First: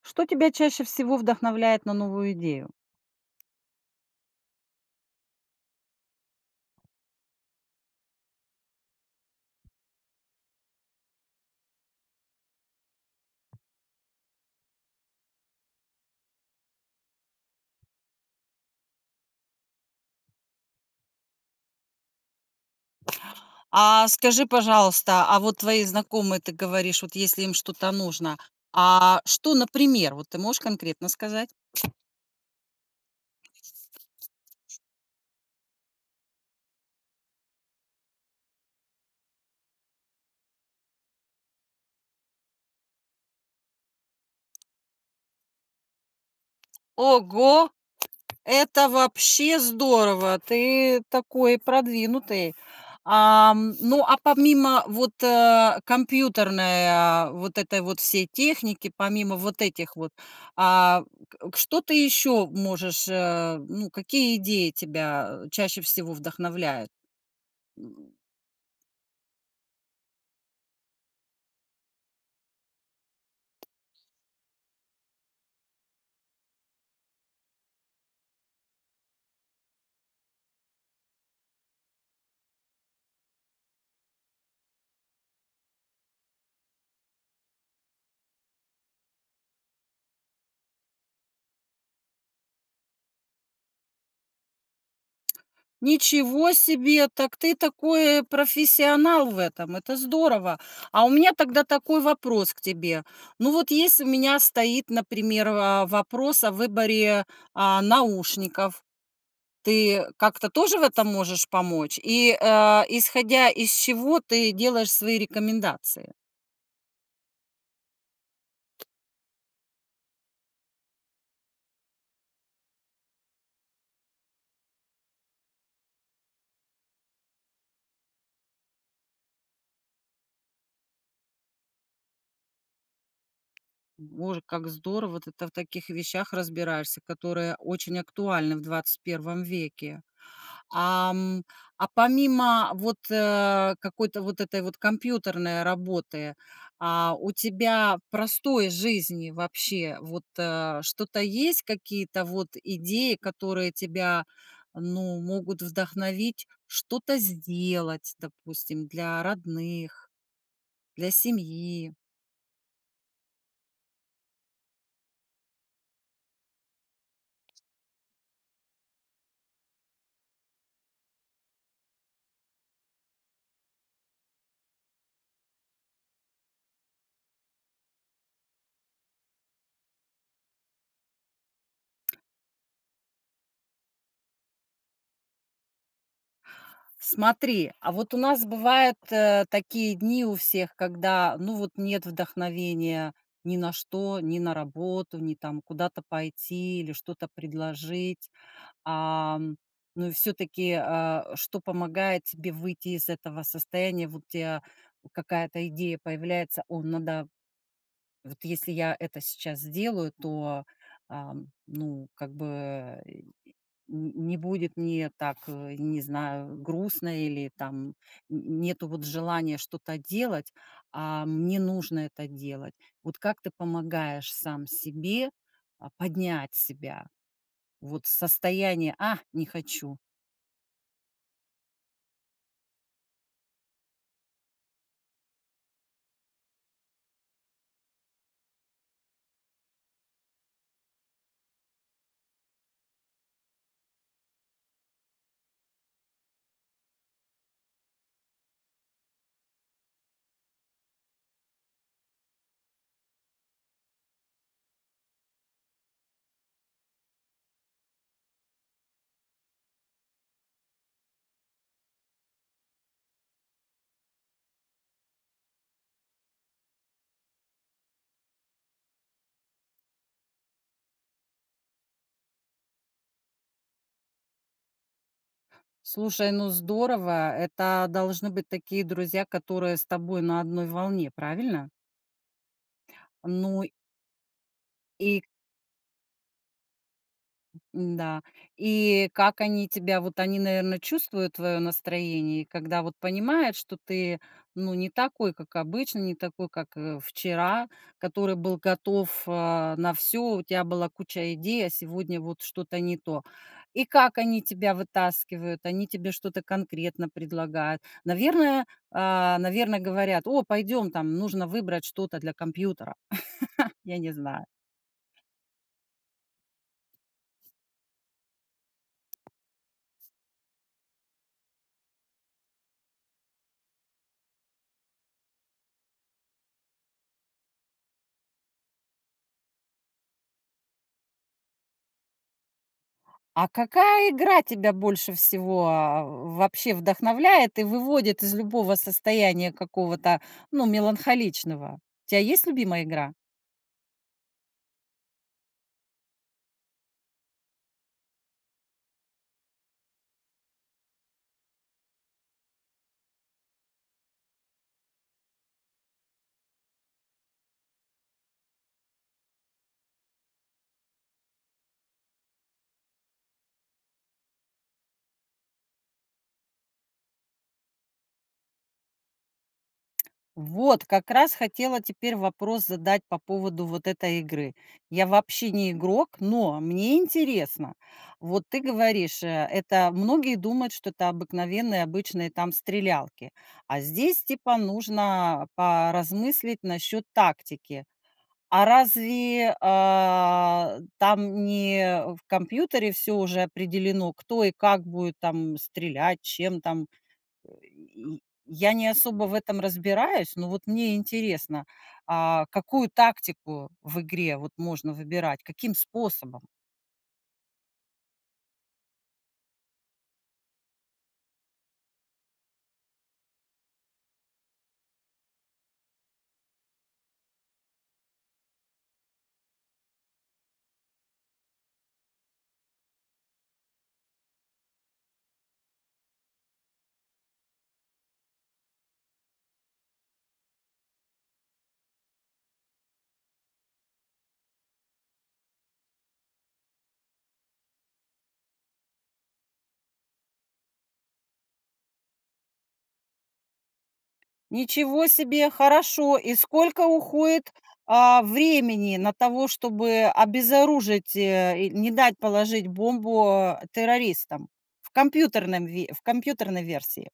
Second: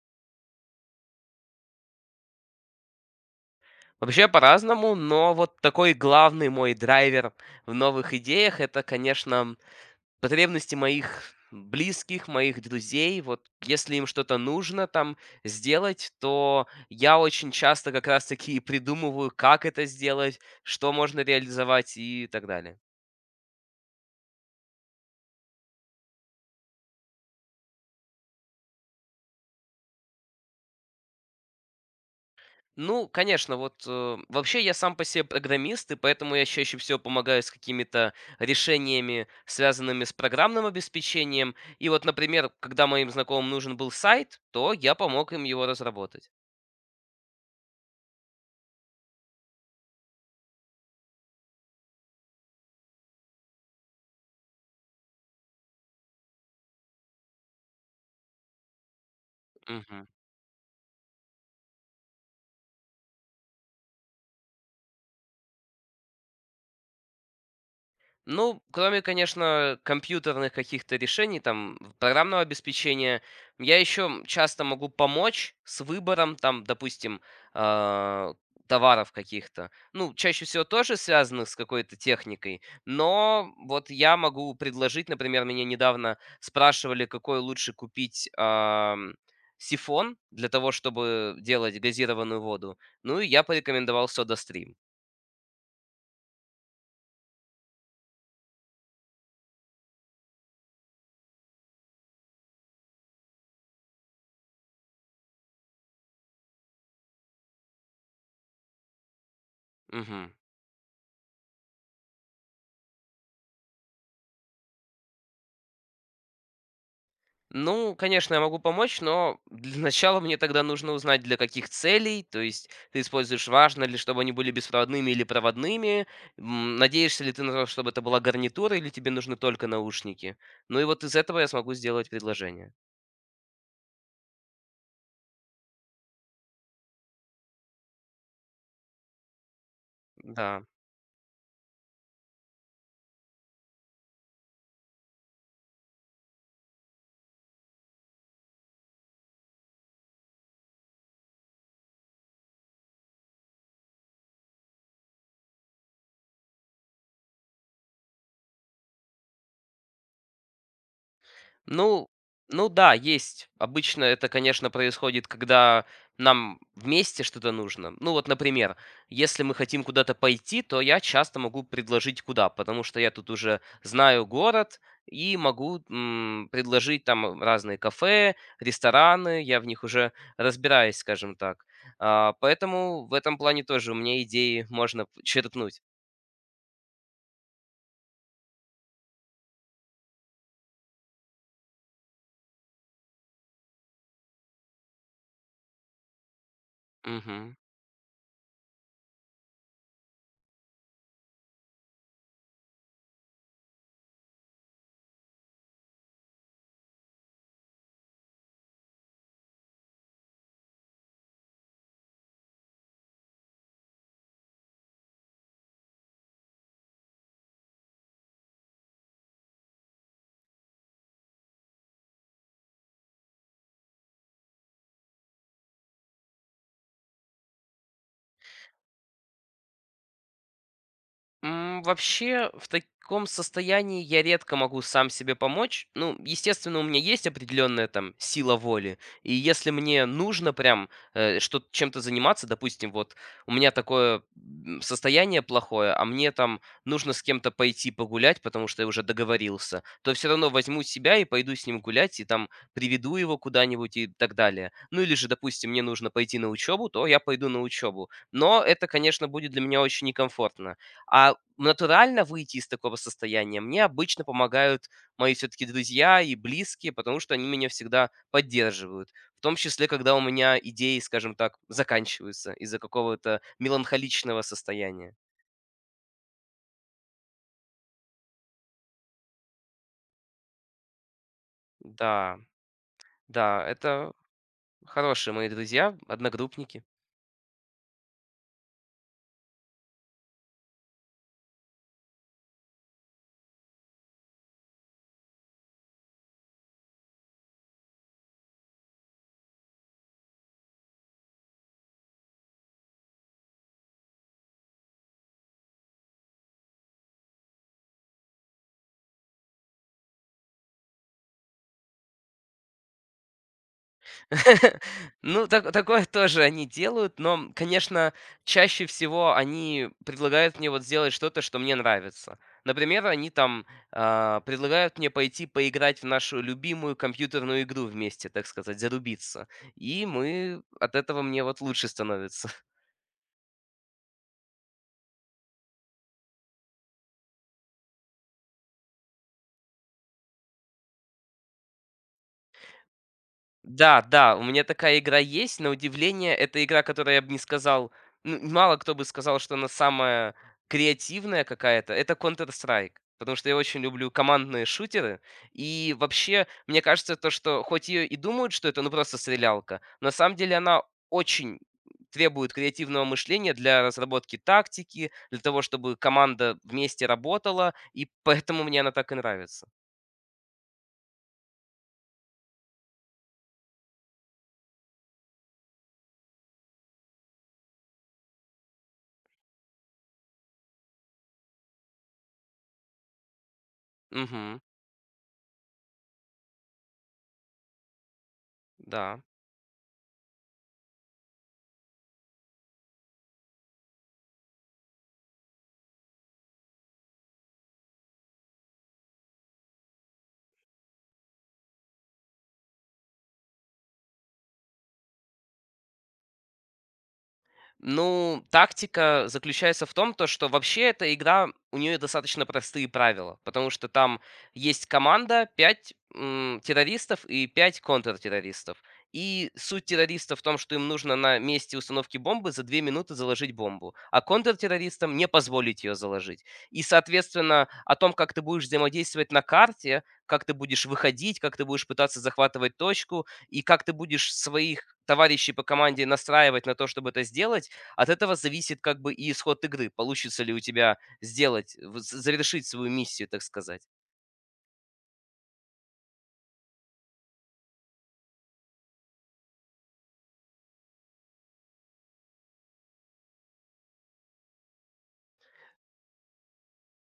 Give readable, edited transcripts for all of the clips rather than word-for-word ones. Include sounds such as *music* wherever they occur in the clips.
Что тебя чаще всего вдохновляет на новую идею? Вообще по-разному, но вот такой главный мой драйвер в новых идеях- это, конечно, потребности моих близких, моих друзей. Вот если им что-то нужно там сделать, то я очень часто как раз таки и придумываю, как это сделать, что можно реализовать и так далее. А скажи, пожалуйста, а вот твои знакомые, ты говоришь, вот если им что-то нужно, а что, например, вот ты можешь конкретно сказать? Ну, конечно, вот вообще я сам по себе программист, и поэтому я чаще всего помогаю с какими-то решениями, связанными с программным обеспечением. И вот, например, когда моим знакомым нужен был сайт, то я помог им его разработать. Ого, это вообще здорово, ты такой продвинутый. Ну, а помимо вот, компьютерной, вот этой вот всей техники, помимо вот этих Мгм. вот, а, что ты еще можешь, ну, какие идеи тебя, чаще всего вдохновляют? М, Ну, кроме, конечно, компьютерных каких-то решений, там, в- программного обеспечения, я еще часто могу помочь с выбором, там, допустим, а, товаров каких-то. Ну, чаще всего тоже связанных с какой-то техникой, но вот я могу предложить, например, меня недавно спрашивали, какой лучше купить сифон для того, чтобы делать газированную воду. Ну, и я порекомендовал SodaStream. Ничего себе, так ты такой профессионал в этом, это здорово. А у меня тогда такой вопрос к тебе. Ну, вот если у меня стоит, например, вопрос о выборе, наушников, ты Мгм. как-то тоже в этом можешь помочь? И, исходя из чего ты делаешь свои рекомендации? Ну, конечно, я могу помочь, но для начала мне тогда нужно узнать, для каких целей. То есть ты используешь, важно ли, чтобы они были беспроводными или проводными. Надеешься ли ты на то, чтобы это была гарнитура, или тебе нужны только наушники. Ну и вот из этого я смогу сделать предложение. Боже, как здорово, ты та в таких вещах разбираешься, которые очень актуальны в XXI веке. Да. Ам, а помимо вот, какой-то вот этой вот компьютерной работы, у тебя в простой жизни вообще вот, что-то есть, какие-то вот идеи, которые тебя, ну, могут вдохновить что-то сделать, допустим, для родных, для семьи? Ну ну да, есть. Обычно это, конечно, происходит, когда нам вместе что-то нужно. Ну вот, например, если мы хотим куда-то пойти, то я часто могу предложить куда, потому что я тут уже знаю город и могу предложить там разные кафе, рестораны, я в них уже разбираюсь, скажем так. Поэтому в этом плане тоже у меня идеи можно черпнуть. Смотри, а вот у нас бывают, такие дни у всех, когда, ну, вот нет вдохновения ни на что, ни на работу, ни там куда-то пойти или что-то Мгм. предложить. Ам, ну и все таки что помогает тебе выйти из этого состояния? Вот у тя какая-то идея появляется: "О, надо вот если я это сейчас сделаю, то, ну, как бы Н не будет мне так, не знаю, грустно или там н нету вот желания что-то делать, а мне нужно это делать. Вот как ты помогаешь сам себе, поднять себя? Вот состояние: "А, не хочу". Вообще, в таком состоянии я редко могу сам себе помочь. Ну, естественно, у меня есть определенная там сила воли. И если мне нужно прям что чем-то заниматься, допустим, вот у меня такое состояние плохое, а мне там нужно с кем-то пойти погулять, потому что я уже договорился, то все равно возьму себя и пойду с ним гулять, и там приведу его куда-нибудь и так далее. Ну или же, допустим, мне нужно пойти на учебу, то я пойду на учебу. Но это, конечно, будет для меня очень некомфортно. А натурально выйти из такого состояния мне обычно помогают мои все-таки друзья и близкие, потому что они меня всегда поддерживают. В том числе, когда у меня идеи, скажем так, заканчиваются из-за какого-то меланхоличного состояния. Слушай, ну здорово, это должны быть такие друзья, которые с тобой на одной волне, правильно? Да, Ну да, это и хорошие мои друзья, одногруппники. да. И как они тебя Вот они, наверное, чувствуют твое настроение, и когда вот понимают, что ты, ну, не такой, как обычно, не такой, как, вчера, который был готов, на все, у тебя была куча идей, а сегодня вот что-то не то. И как они тебя вытаскивают? Они тебе что-то конкретно предлагают? Наверное, наверное, говорят: "О, пойдем, там нужно выбрать что-то для компьютера". *laughs* Я не знаю. *laughs* Ну, такое тоже они делают, но, конечно, чаще всего они предлагают мне вот сделать что-то, что мне нравится. Например, они там предлагают мне пойти поиграть в нашу любимую компьютерную игру вместе, так сказать, зарубиться. И мы от этого мне вот лучше становится. А какая игра тебя больше всего, вообще вдохновляет и выводит из любого состояния какого-то, ну, меланхоличного? У тебя есть любимая игра? Да, да, у меня такая игра есть. На удивление, это игра, которая, я бы не сказал, ну, мало кто бы сказал, что она самая креативная какая-то. Это Counter-Strike, потому что я очень люблю командные шутеры. И вообще, мне кажется, то, что хоть ее и думают, что это ну просто стрелялка, на самом деле она очень требует креативного мышления для разработки тактики, для того, чтобы команда вместе работала, и поэтому мне она так и нравится. Вот, как раз хотела теперь вопрос задать по поводу вот этой игры. Я вообще не игрок, но мне интересно. Вот ты говоришь, это многие думают, что это обыкновенные, обычные там стрелялки. А здесь типа Угу. нужно поразмыслить насчет тактики. А Да. разве, там не в компьютере все уже определено, кто и как будет там стрелять, чем там? И я не особо в этом разбираюсь, но вот мне интересно, какую тактику в игре вот можно выбирать, каким способом? Ну, тактика заключается в том, то, что вообще эта игра, у нее достаточно простые правила, потому что там есть команда 5 террористов и 5 контртеррористов. И суть террористов в том, что им нужно на месте установки бомбы за 2 минуты заложить бомбу, а контртеррористам не позволить ее заложить. И, соответственно, о том, как ты будешь взаимодействовать на карте, как ты будешь выходить, как ты будешь пытаться захватывать точку, и как ты будешь своих товарищей по команде настраивать на то, чтобы это сделать, от этого зависит как бы и исход игры. Получится ли у тебя сделать, в- завершить свою миссию, так сказать. Ничего себе, хорошо. И сколько уходит, времени на того, чтобы обезоружить, и не дать положить бомбу, террористам в компьютерном ве в компьютерной версии?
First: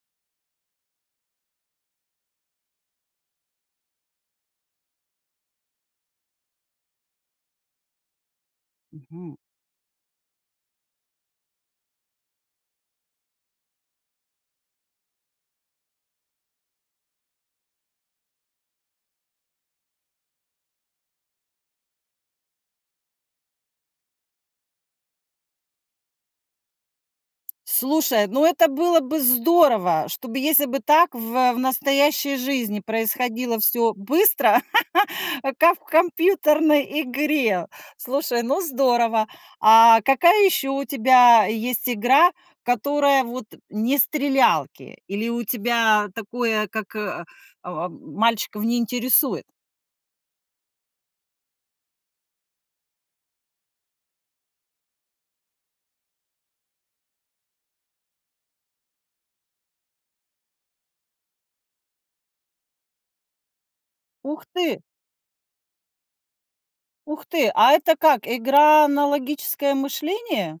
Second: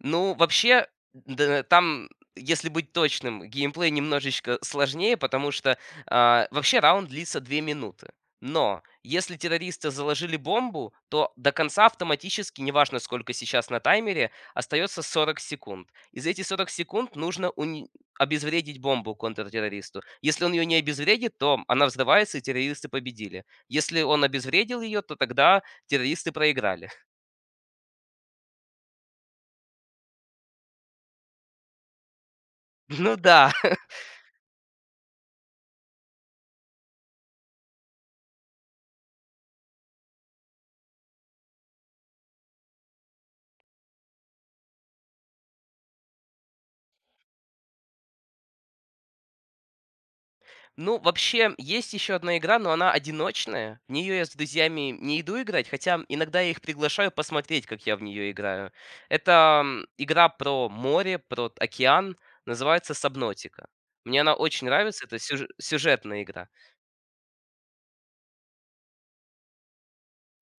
Ну, вообще, д там, если быть точным, геймплей немножечко сложнее, потому что, вообще раунд длится 2 минуты. Но Мгм. если террористы заложили бомбу, то до конца автоматически, неважно, сколько сейчас на таймере, остается 40 секунд. Из этих 40 секунд нужно уни обезвредить бомбу контртеррористу. Если он ее не обезвредит, то она взрывается, и террористы победили. Если он обезвредил ее, то тогда террористы проиграли. *laughs* Слушай, ну это было бы здорово, чтобы если бы так в настоящей жизни Ну да. происходило все быстро, *laughs* как в компьютерной игре. Слушай, ну здорово. А какая еще у тебя есть игра, которая вот не стрелялки? Или у тебя такое, как, мальчиков не интересует? Ну, вообще, есть еще одна игра, но она одиночная. В нее я с друзьями не иду играть, хотя иногда я их приглашаю посмотреть, как я в нее играю. Это игра про море, про океан, называется Сабнотика. Мне она Ух очень ты, нравится, это сюж- сюжетная игра. ух ты, а это как, игра на логическое мышление?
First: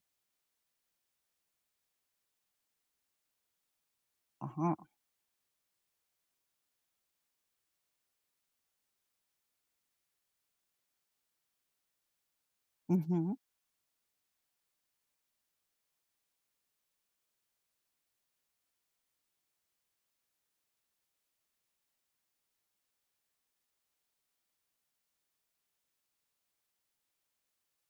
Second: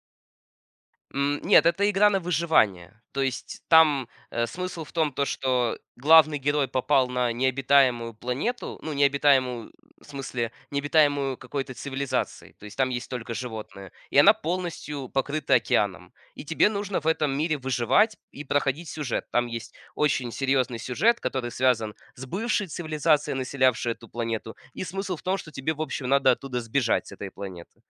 Нет, это игра на выживание. То есть там, Ага, смысл в том, то что главный герой попал на необитаемую планету, ну, необитаемую, в смысле, необитаемую какой-то цивилизацией, то есть там есть только мгм. животные, и она полностью покрыта океаном. И тебе нужно в этом мире выживать и проходить сюжет. Там есть очень серьезный сюжет, который связан с бывшей цивилизацией, населявшей эту планету, и смысл в том, что тебе, в общем, надо оттуда сбежать с этой планеты.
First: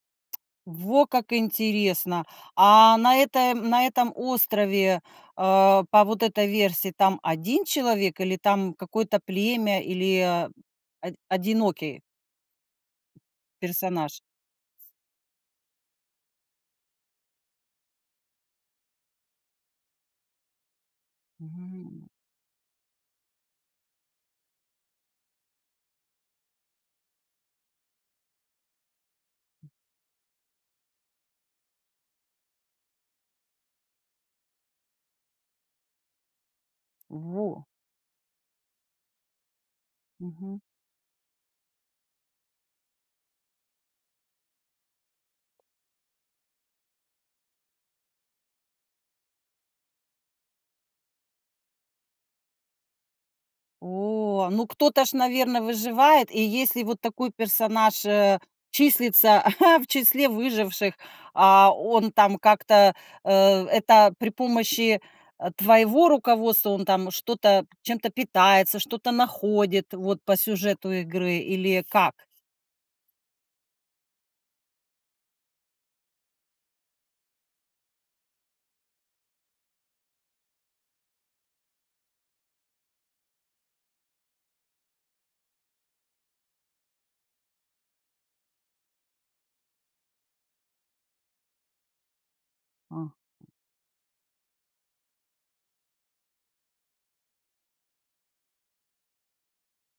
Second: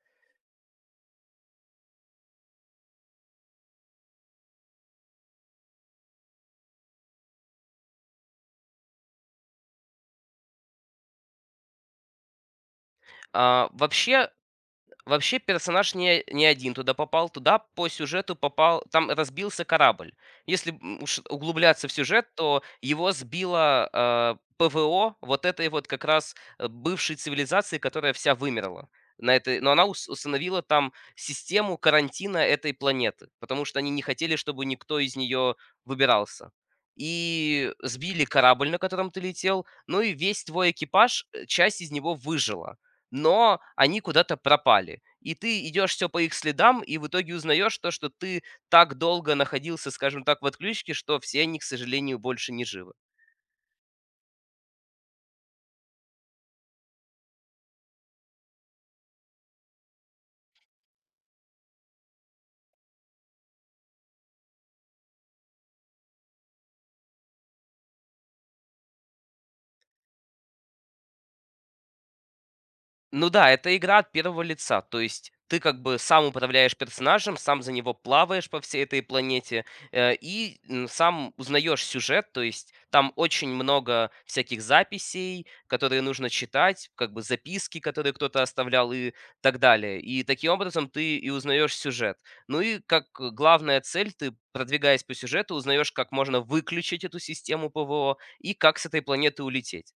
Во как интересно! А на это на этом острове, по вот этой версии, там один человек или там какое-то племя или, а, од одинокий А, персонаж? вообще, Вообще персонаж не один туда попал, туда по сюжету попал, там разбился корабль. Если уж углубляться в М. сюжет, то его сбило ПВО вот этой вот как раз бывшей цивилизации, которая вся вымерла. На этой, но она ус- установила там систему карантина этой планеты, потому что они не хотели, чтобы никто из нее выбирался. Во. И сбили корабль, на котором ты летел, ну и весь Мгм. твой экипаж, часть из него выжила, но они куда-то пропали. И ты идешь все по их следам, и в итоге узнаешь то, что ты так долго находился, скажем так, в отключке, что все они, к сожалению, больше не живы. О, ну кто-то ж, наверное, выживает. И если вот такой персонаж, числится *laughs* в числе выживших, а он там как-то, это при помощи, твоего руководства он там что-то чем-то питается, что-то находит вот по сюжету игры или как? Ну да, это игра от первого лица, то есть ты как бы сам управляешь персонажем, сам за него плаваешь по всей этой планете и сам узнаешь сюжет, то есть там очень много всяких записей, которые нужно читать, как бы записки, которые кто-то оставлял и так далее. И таким образом ты и узнаешь сюжет. Ну и как А. Главная цель, ты продвигаясь по сюжету, узнаешь, как можно выключить эту систему ПВО и как с этой планеты улететь.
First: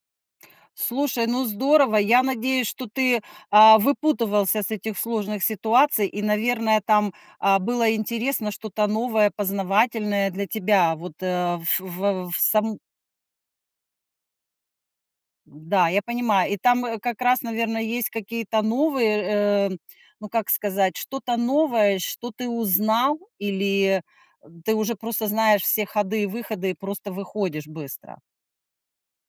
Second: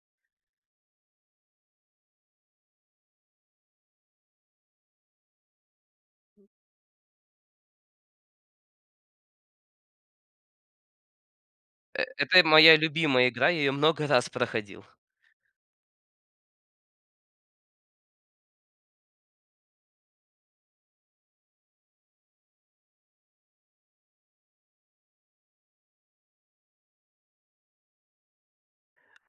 Слушай, ну здорово. Я надеюсь, что ты выпутывался с этих сложных ситуаций, и, наверное, там было интересно что-то новое, познавательное для тебя. Вот Э, это моя любимая игра, я ее много раз проходил. Да, я понимаю. И там как раз, наверное, есть какие-то новые, ну как сказать, что-то новое, что ты узнал, или ты уже просто знаешь все ходы и выходы и просто выходишь быстро.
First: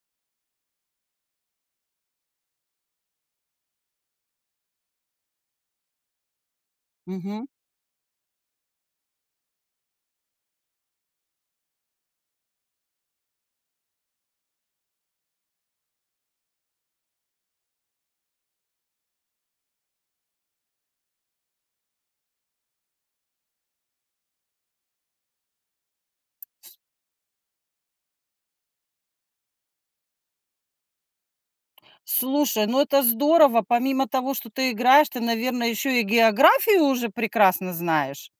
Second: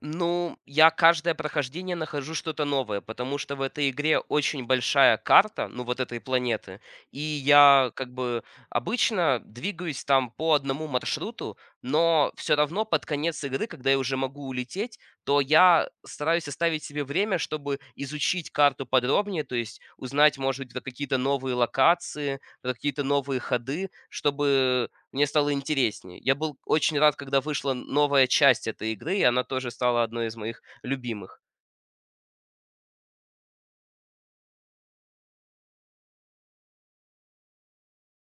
Ну, я каждое прохождение нахожу что-то новое, потому что в этой игре очень большая карта, ну, вот этой планеты, и Мгм. я как бы обычно двигаюсь там по одному маршруту, но все равно под конец игры, когда я уже могу улететь, то я стараюсь оставить себе время, чтобы изучить карту подробнее, то есть узнать, может быть, про какие-то новые локации, про какие-то новые ходы, чтобы мне стало интереснее. Я был очень рад, когда вышла новая часть этой игры, и она тоже стала одной из моих любимых. Слушай, ну это здорово. Помимо того, что ты играешь, ты, наверное, еще и географию уже прекрасно знаешь.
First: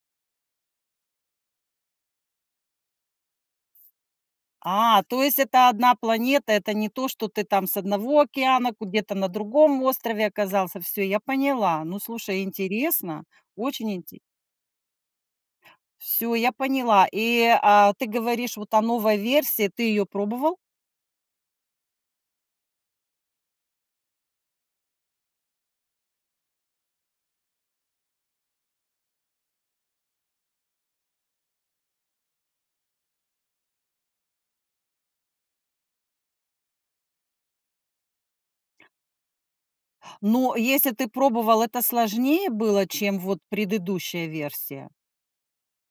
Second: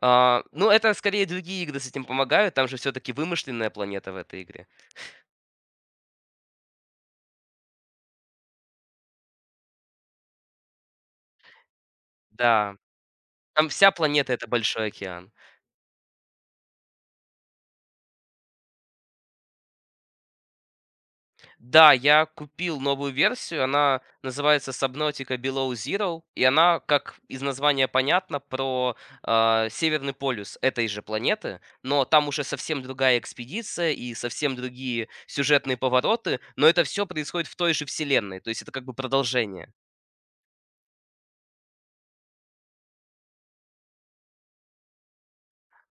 Ну, это скорее другие игры с этим помогают, там же все таки вымышленная планета в этой игре. А, то есть это одна планета, это не то, что ты там с одного океана где-то на другом острове оказался. Все, я поняла. Ну, слушай, Да, интересно, там вся очень интересно. планета- это большой океан. Все, я поняла. И ты говоришь вот о новой версии, ты ее пробовал? Да, я купил новую версию, она называется Subnautica Below Zero, и она, как из названия понятно, про Северный полюс этой же планеты, но там уже совсем другая экспедиция и совсем другие сюжетные повороты, но это все происходит в той же вселенной, то есть это как бы продолжение. Но если ты пробовал, это сложнее было, чем вот предыдущая версия.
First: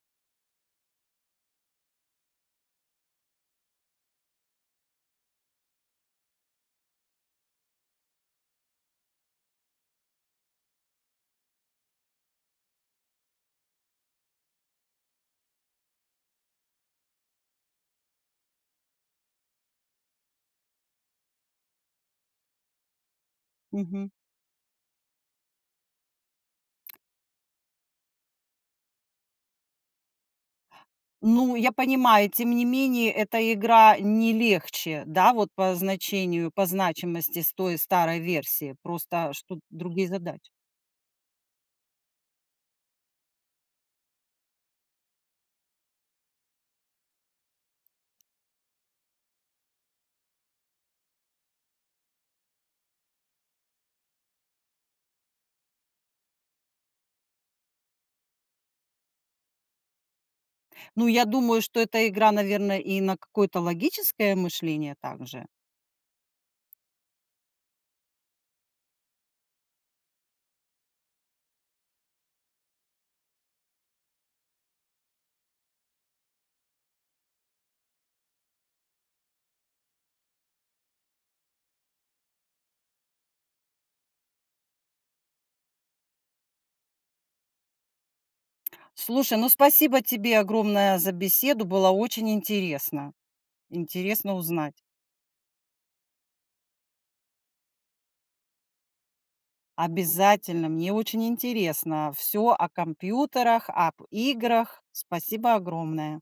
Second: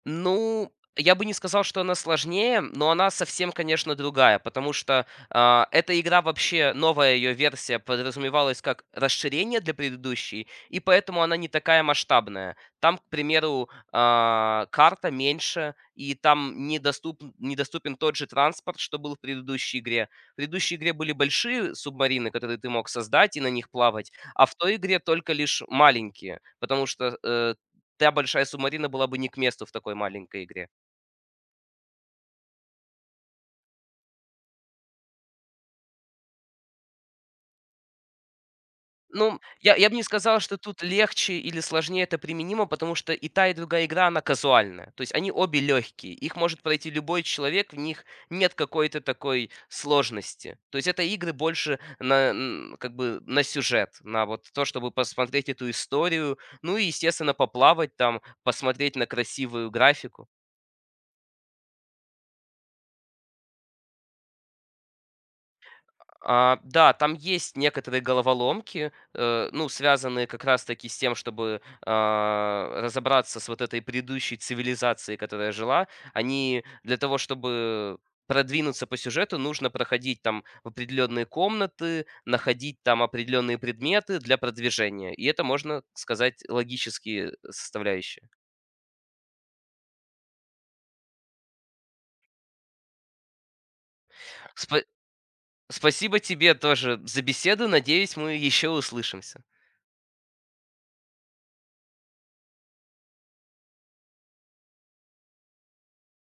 Ну, я бы не сказал, что она сложнее, но она совсем, конечно, другая, потому что эта игра вообще, новая ее версия, подразумевалась как расширение для предыдущей, и поэтому она не такая масштабная. Там, к примеру, карта меньше, и там недоступен тот же транспорт, что был в предыдущей игре. В предыдущей игре были большие субмарины, которые ты мог создать и на них плавать, а в той игре только лишь маленькие, потому что та большая субмарина была бы не к месту в такой маленькой игре. Ну, я понимаю, тем не менее, эта игра не легче, да, вот по значению, по значимости с той старой версии, просто Ну, что я бы не другие сказал, задачи. что тут легче или сложнее это применимо, потому что и та, и другая игра, она казуальная. То есть они обе легкие, их может пройти любой человек, в них нет какой-то такой сложности. То есть это игры больше на н как бы на сюжет, на вот то, чтобы посмотреть эту историю, ну и, естественно, поплавать там, посмотреть на красивую графику. Ну, я думаю, что эта игра, наверное, и на какое-то логическое мышление также. Да, там есть некоторые головоломки, ну, связанные как раз-таки с тем, чтобы разобраться с вот этой предыдущей цивилизацией, которая жила. Они для того, чтобы продвинуться по сюжету, нужно проходить там определенные комнаты, находить там определенные предметы для продвижения. И это, можно сказать, логические составляющие. Слушай, ну спасибо тебе огромное за беседу, было очень интересно. Интересно узнать. Спа- спасибо тебе тоже за беседу. Надеюсь, мы еще услышимся. Обязательно, мне очень интересно все о компьютерах, об играх. Спасибо огромное.